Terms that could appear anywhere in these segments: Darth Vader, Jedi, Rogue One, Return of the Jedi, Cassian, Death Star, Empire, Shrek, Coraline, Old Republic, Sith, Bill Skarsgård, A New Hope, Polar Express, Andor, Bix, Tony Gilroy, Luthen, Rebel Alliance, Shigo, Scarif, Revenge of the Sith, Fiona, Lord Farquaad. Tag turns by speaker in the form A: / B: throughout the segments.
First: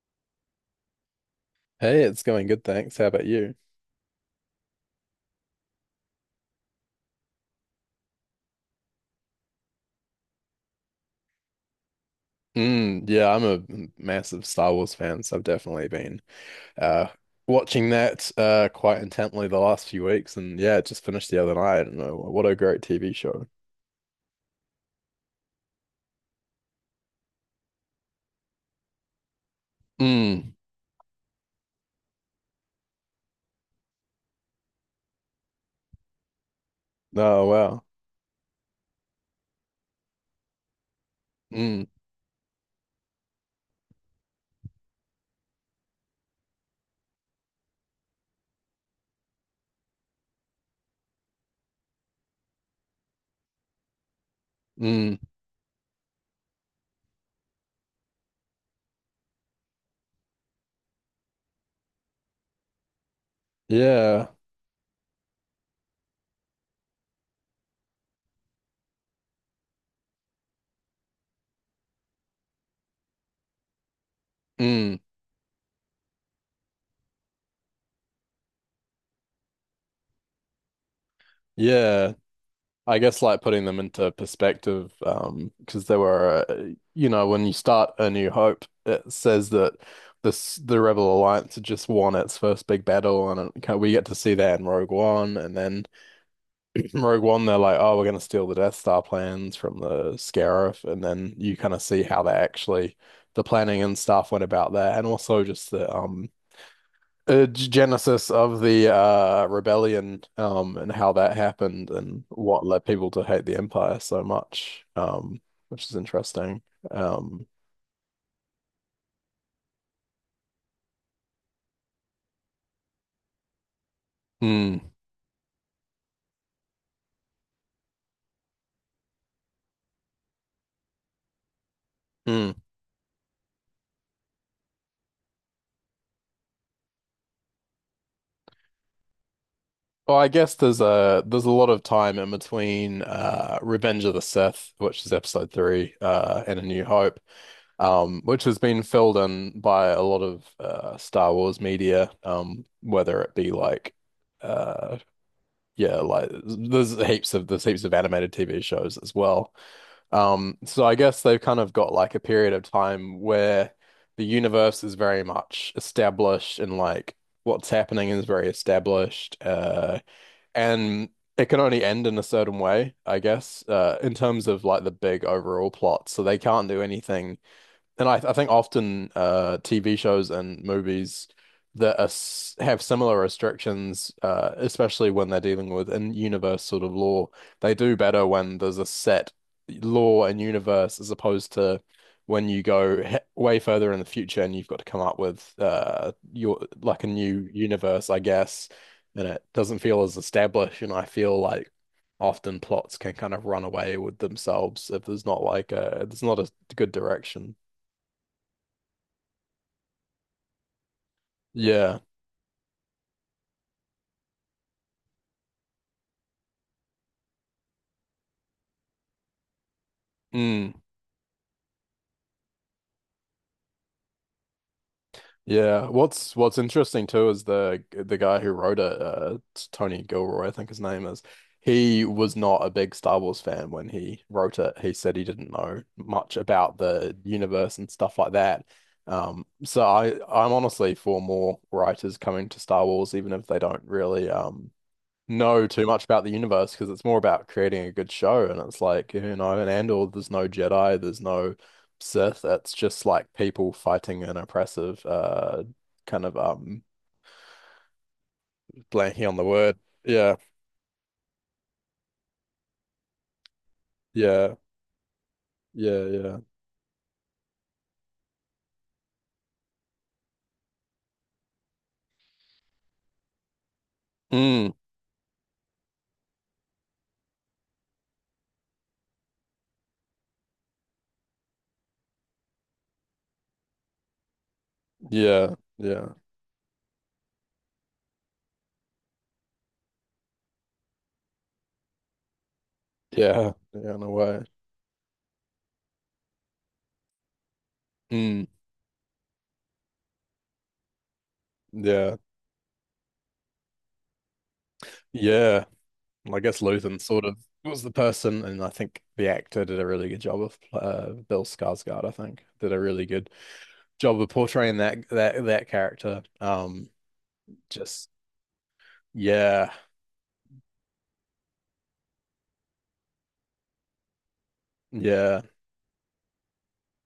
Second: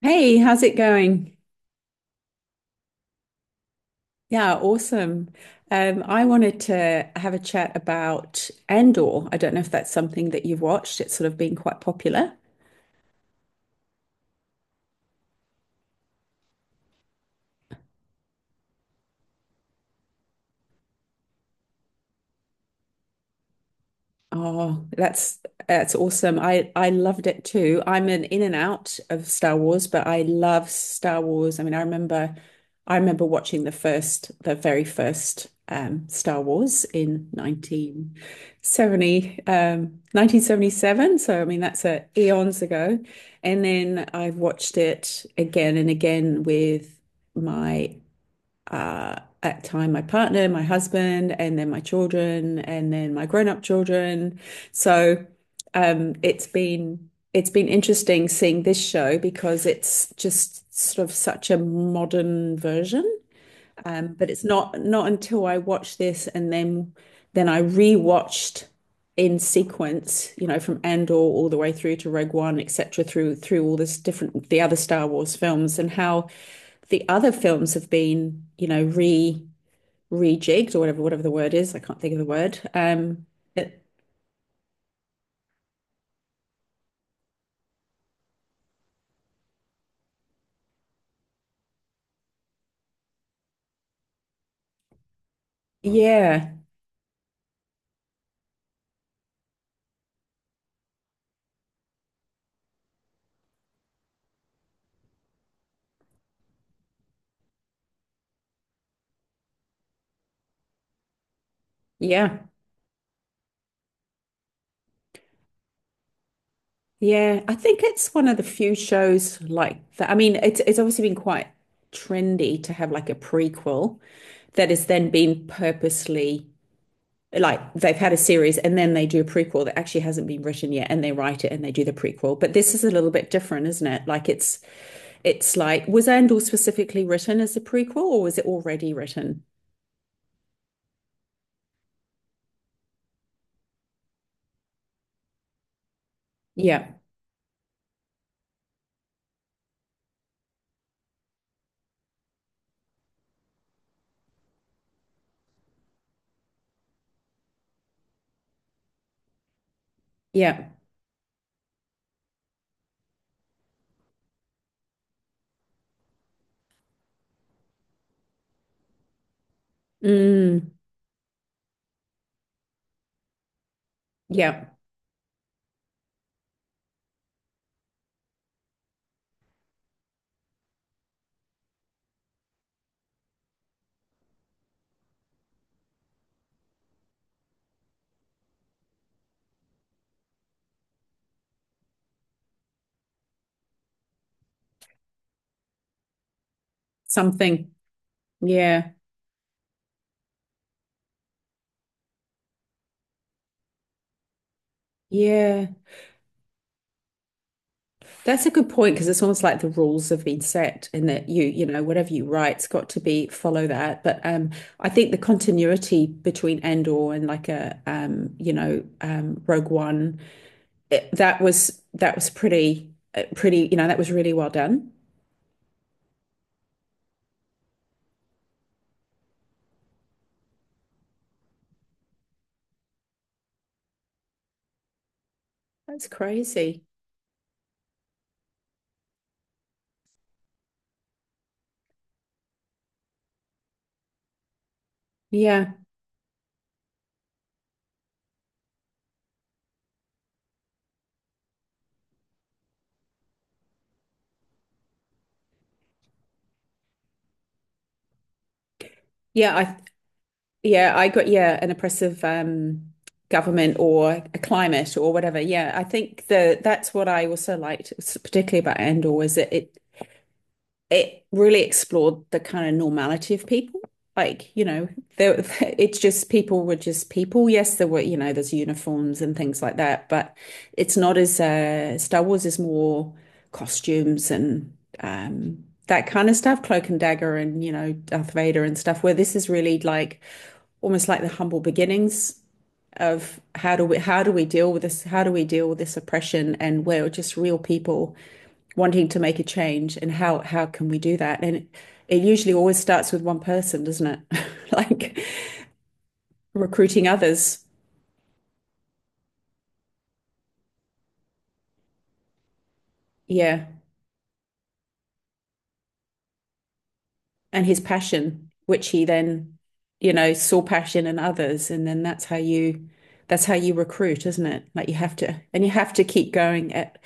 A: Hey, how's it going?
B: Hey, it's going good, thanks. How about you?
A: Yeah, awesome. I wanted to have a chat about Andor. I don't know if that's something that you've watched. It's sort of been quite popular.
B: Mm, yeah, I'm a massive Star Wars fan, so I've definitely been uh watching that quite intently the last few weeks and yeah, it just finished the other night. And what a great TV show.
A: Oh, that's awesome. I loved it too. I'm an in and out of Star Wars, but I
B: Mm.
A: love Star Wars. I mean, I remember watching the very first Star Wars in
B: Oh wow.
A: 1970 1977. So I mean, that's
B: Mm.
A: eons ago. And then I've watched it again and again with my uh, at time my partner, my husband, and then my children, and then my grown-up children.
B: Mm.
A: So it's been interesting seeing this show because it's just sort of such a modern version,
B: Yeah.
A: but it's not until I watched this and then I rewatched in sequence, you know, from Andor all the way through to Rogue One, etc., through all this different the other
B: Mm.
A: Star Wars films and how the other films have been, you know, re rejigged or whatever the word is. I can't think
B: Yeah.
A: of the word.
B: I guess like putting them into perspective, because they were, when you start A New Hope, it says that this the Rebel Alliance had just won its first big battle, and we get to see that in Rogue One, and then
A: Yeah,
B: Rogue One they're like, oh, we're gonna steal the Death Star plans from the Scarif, and then you kind of see how they actually the planning and stuff went about that, and also just the genesis of the rebellion, and how that happened and
A: yeah.
B: what led people to hate the Empire so much, which is interesting.
A: Yeah,
B: Um,
A: I think it's one of the few shows like that. I mean, it's obviously been quite trendy to have like a prequel that
B: hmm,
A: has then been purposely like they've had a series and then they do a prequel that actually hasn't been written yet and they write it and they do the prequel.
B: hmm.
A: But this is a little bit different, isn't it? Like it's like was Andor specifically written as a prequel or was it already written?
B: Well, I guess there's a lot of time in between Revenge of the Sith, which is episode three, and A New
A: Yeah.
B: Hope, which has been filled in by a lot of Star Wars media, whether it be like uh yeah, like there's heaps of animated TV shows as well. Um,
A: Yeah.
B: so I guess they've kind of got like a period of time where the universe is very much established and like what's happening is very established. Uh,
A: Mm,
B: and it can only end in a certain way, I guess, in terms of
A: yeah.
B: like the big overall plot. So they can't do anything and I think often TV shows and movies that are, have similar restrictions, especially when they're dealing with in-universe sort of law, they do better when there's a set law and universe as opposed to when you go he way further in the future and you've got to come up with your like a new
A: Something.
B: universe, I guess,
A: Yeah.
B: and it doesn't feel as established. And I feel like often plots can kind of run away with themselves if there's not
A: Yeah.
B: like a there's not a good direction.
A: That's a good point because it's almost like the rules have been set and that you know,
B: Yeah.
A: whatever you write's got to be follow that. But I think the continuity between Andor and like a, you know, Rogue One,
B: Mm.
A: it, that was pretty, pretty, you know, that was really well done.
B: Yeah. What's interesting too is the guy who wrote it, it's Tony Gilroy, I think his name is. He was not a big Star Wars fan when he wrote it. He said he didn't know
A: That's
B: much about
A: crazy.
B: the universe and stuff like that. So I'm honestly for more writers coming to Star Wars, even if they don't really know
A: Yeah,
B: too much about the universe because it's more about creating a good show. And it's like, in Andor, there's no Jedi, there's no Sith. It's just like people fighting an oppressive, kind of blanking on the
A: yeah.
B: word. Yeah,
A: Yeah, an oppressive government or a
B: yeah,
A: climate or whatever. Yeah, I
B: yeah,
A: think
B: yeah.
A: the that's what I also liked, particularly about Andor, was that it really explored the kind of normality of people. Like, you
B: Mm,
A: know, there, it's just people were just people. Yes, there were, you know, there's uniforms and things like that, but it's not as Star Wars is more costumes and
B: yeah,
A: that
B: yeah,
A: kind of stuff, cloak and dagger and, you know, Darth Vader and stuff, where this is really like almost like the humble beginnings of
B: yeah,
A: how do
B: yeah,
A: we
B: in a
A: how do
B: way.
A: we deal with this? How do we deal with this oppression? And we're just real people
B: Mm,
A: wanting to make a change and how can we do that? And it,
B: yeah,
A: it usually always starts with one person, doesn't it? Like
B: yeah. Well, I guess Luthen
A: recruiting
B: sort of
A: others.
B: was the person, and I think the actor did a really good job of Bill Skarsgård, I think, did a really good
A: Yeah.
B: job of portraying that character. Um,
A: And his
B: just
A: passion, which he then,
B: yeah,
A: you know, saw passion in others. And then that's how you recruit, isn't it? Like you have to
B: yeah,
A: and you have to keep going at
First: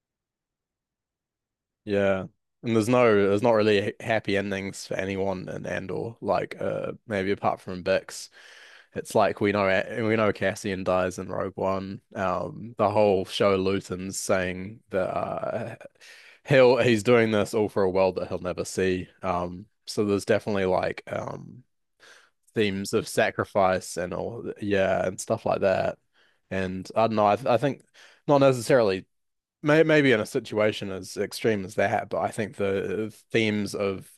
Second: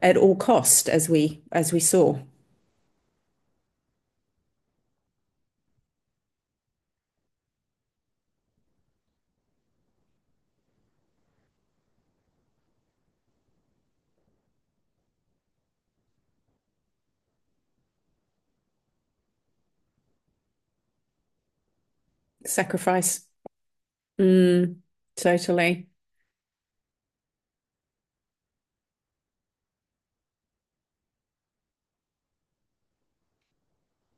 A: at all cost as we saw.
B: yeah. And there's not really happy endings for anyone in Andor. Like, maybe apart from Bix, it's like we know we know Cassian dies in Rogue One. The whole show Luton's saying that he's doing this all for a world that he'll never see. So there's definitely like themes of
A: Sacrifice.
B: sacrifice and all,
A: Mm,
B: yeah, and stuff like
A: totally.
B: that. And I don't know, I think not necessarily, maybe in a situation as extreme as that, but I think the themes of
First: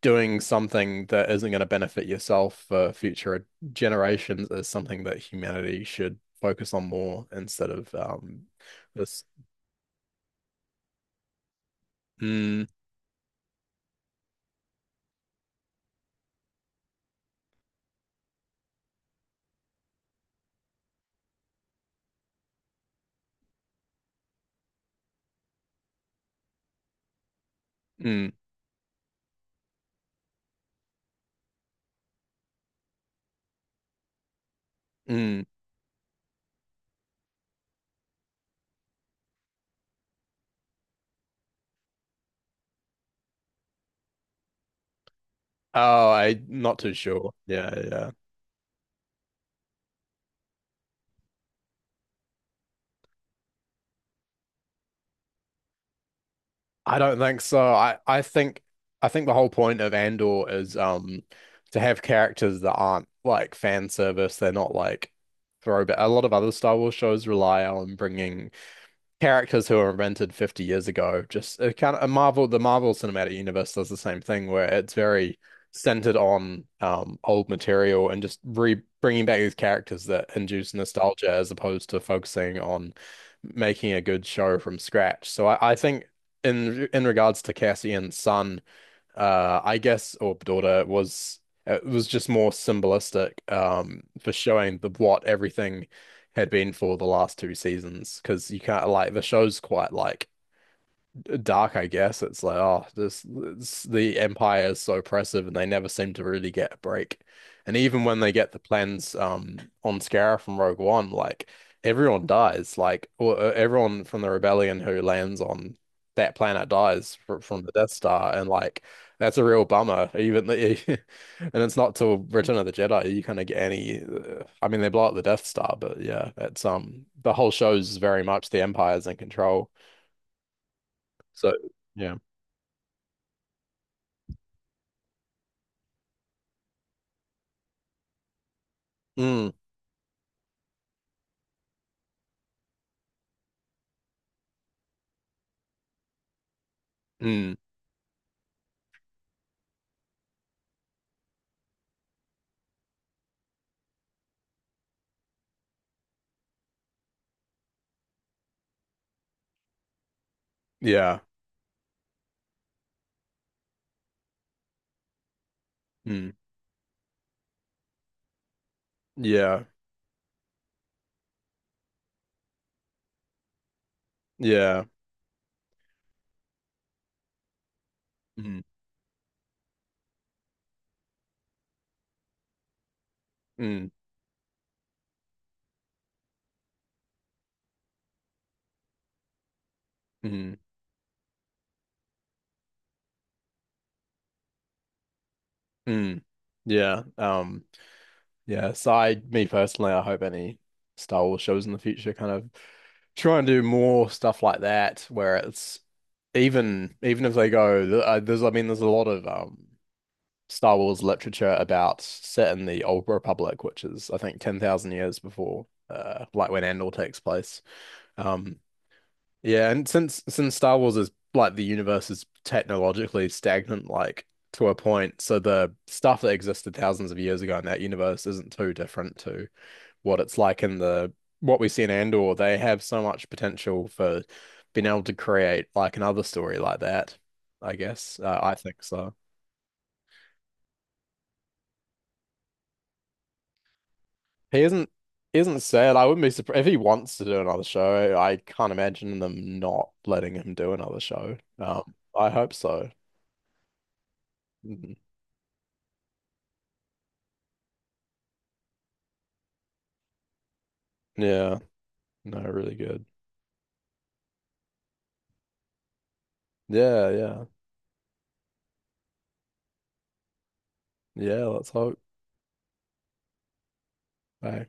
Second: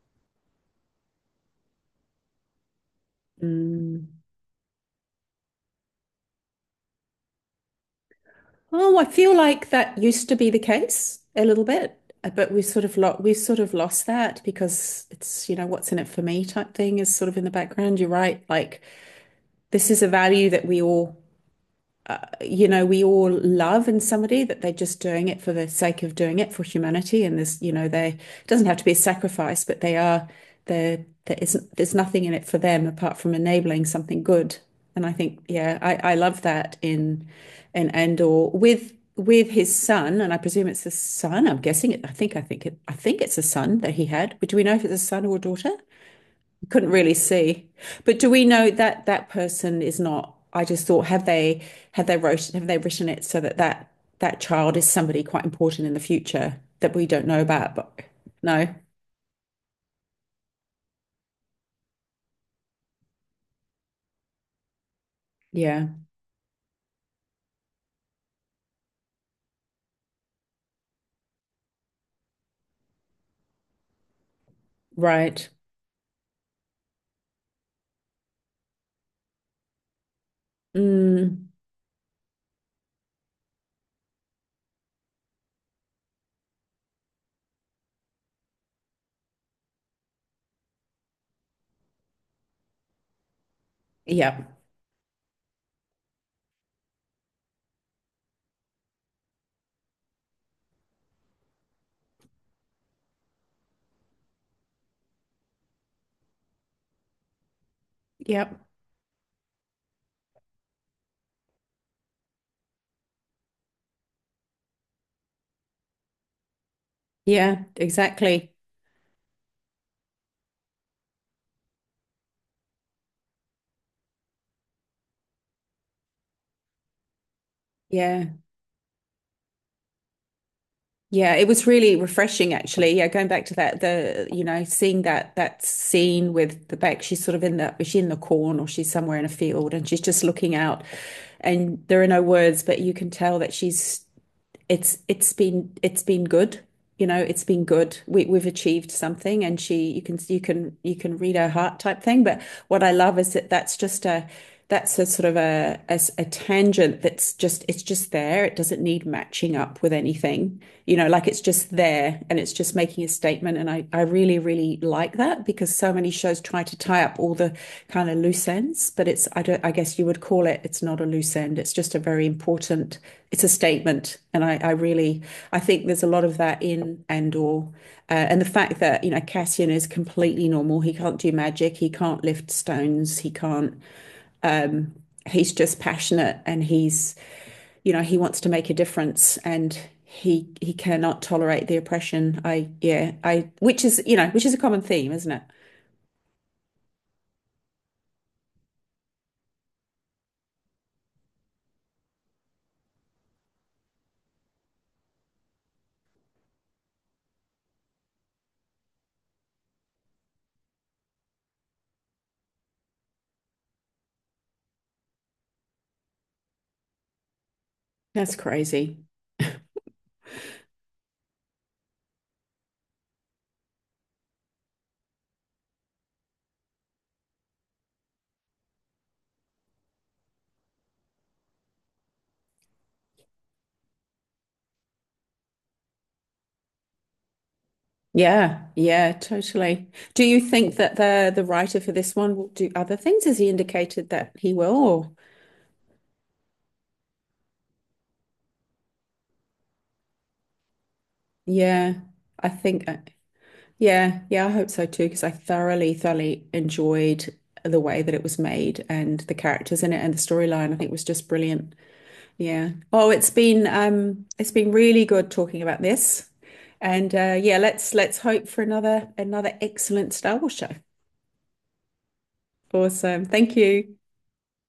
B: doing something that isn't going to benefit yourself for future
A: Mm.
B: generations is something that humanity should focus on more instead of
A: Oh, I
B: this.
A: feel like that used to be the case a little bit, but we've
B: Mm,
A: sort of lost we've sort of lost that because it's, you know, what's in it for me type thing is sort of in the background. You're right. Like this is a value that we all, you know, we all love in somebody that they're just doing it for the sake of doing it for humanity. And there's, you know, they,
B: mm,
A: it doesn't have to be a sacrifice, but they are, there isn't, there's nothing in it for them apart from enabling something good. And I think,
B: mm.
A: yeah, I love that in Andor with his son, and I presume it's a son. I'm guessing it. I think it's a son that he had. Do we know if it's a son or a daughter?
B: Oh, I not
A: Couldn't
B: too
A: really
B: sure.
A: see.
B: Yeah, yeah.
A: But do we know that that person is not? I just thought, have they written it so that that child is somebody quite important in the future that
B: I
A: we
B: don't
A: don't know
B: think so.
A: about?
B: I,
A: But
B: I think
A: no,
B: I think the whole point of Andor is to have characters that aren't like fan service. They're not like
A: yeah,
B: throwback. A lot of other Star Wars shows rely on bringing characters who were invented 50 years ago. Just it kind of a Marvel, the Marvel Cinematic Universe does the same thing where it's very
A: right.
B: centered on old material and just re bringing back these characters that induce nostalgia
A: Mm,
B: as opposed to focusing on making a good show from scratch. So I think in regards to Cassian's son, I guess Orb Daughter was it was just more symbolistic for
A: yeah,
B: showing the what everything had been for the last two seasons because you can't like the show's quite like dark, I guess. It's like, oh, this the Empire is so oppressive, and they never seem to really get a break. And even when they
A: yeah,
B: get the plans on Scarif from Rogue One, like everyone dies, like or, everyone from the rebellion who lands on that planet dies fr from
A: yeah,
B: the Death Star, and
A: exactly.
B: like that's a real bummer. Even the, and it's not till Return of the Jedi you kind of get any. I mean, they blow up the Death Star, but yeah, it's the whole show's very
A: Yeah.
B: much the Empire's in control.
A: Yeah, it
B: So.
A: was really
B: Yeah.
A: refreshing actually. Yeah, going back to that, the you know, seeing that scene with the back, she's sort of in the, is she in the corn or she's somewhere in a
B: Mm,
A: field and she's just looking out and there are no words, but you can tell that she's, it's been good. You know, it's
B: mm,
A: been good. We've achieved something, and she, you can read her heart type thing. But what I love is that that's a sort of a, a tangent that's just, it's just there. It doesn't need matching up with anything. You know,
B: yeah,
A: like it's just there, and it's just making a statement. And I really, really, really like that because so many
B: mm,
A: shows try to tie up all the kind of loose ends, but it's, I don't,
B: yeah,
A: I guess you would call it, it's not a loose end. It's just a very important, it's a statement. And I
B: yeah,
A: really, I think there's a lot of that in Andor. And the
B: mm,
A: fact that, you know, Cassian is completely normal. He can't do magic. He can't lift stones. He can't
B: mm,
A: he's just passionate and he's, you know, he wants to make a difference and
B: mm,
A: he cannot tolerate the oppression. I yeah, I which is, you know, which is a common theme, isn't it?
B: mm, yeah. Yeah. So me personally, I hope any Star Wars shows in the future kind of try and do more stuff like that, where it's even if they go, I mean, there's a lot of Star Wars literature about set in the Old Republic, which is I think 10,000 years before, like when Andor takes place.
A: That's
B: Um,
A: crazy.
B: Yeah, and since Star Wars is like the universe is technologically stagnant, like to a point, so the stuff that existed thousands of years ago in that universe isn't too different to what it's like in the what we see in Andor. They have so much potential for being able to create like another story like that, I guess. I
A: Yeah,
B: think
A: yeah,
B: so.
A: totally. Do you think that the writer for this one will do other things? Has he indicated that he
B: He
A: will?
B: isn't
A: Or,
B: he isn't sad. I wouldn't be surprised if he wants to do another show. I can't imagine them not letting him do another show. Um,
A: yeah,
B: I
A: I
B: hope
A: think
B: so.
A: yeah, yeah, I hope so
B: Mhm.
A: too because I thoroughly, thoroughly enjoyed the way that it was made and the characters in it and the storyline. I think was just
B: Yeah.
A: brilliant.
B: No,
A: Yeah.
B: really good.
A: Oh, it's been really good talking about this.
B: Yeah,
A: And
B: yeah.
A: yeah, let's hope for another excellent Star Wars show.
B: Yeah, let's hope.
A: Awesome. Thank you.
B: Bye.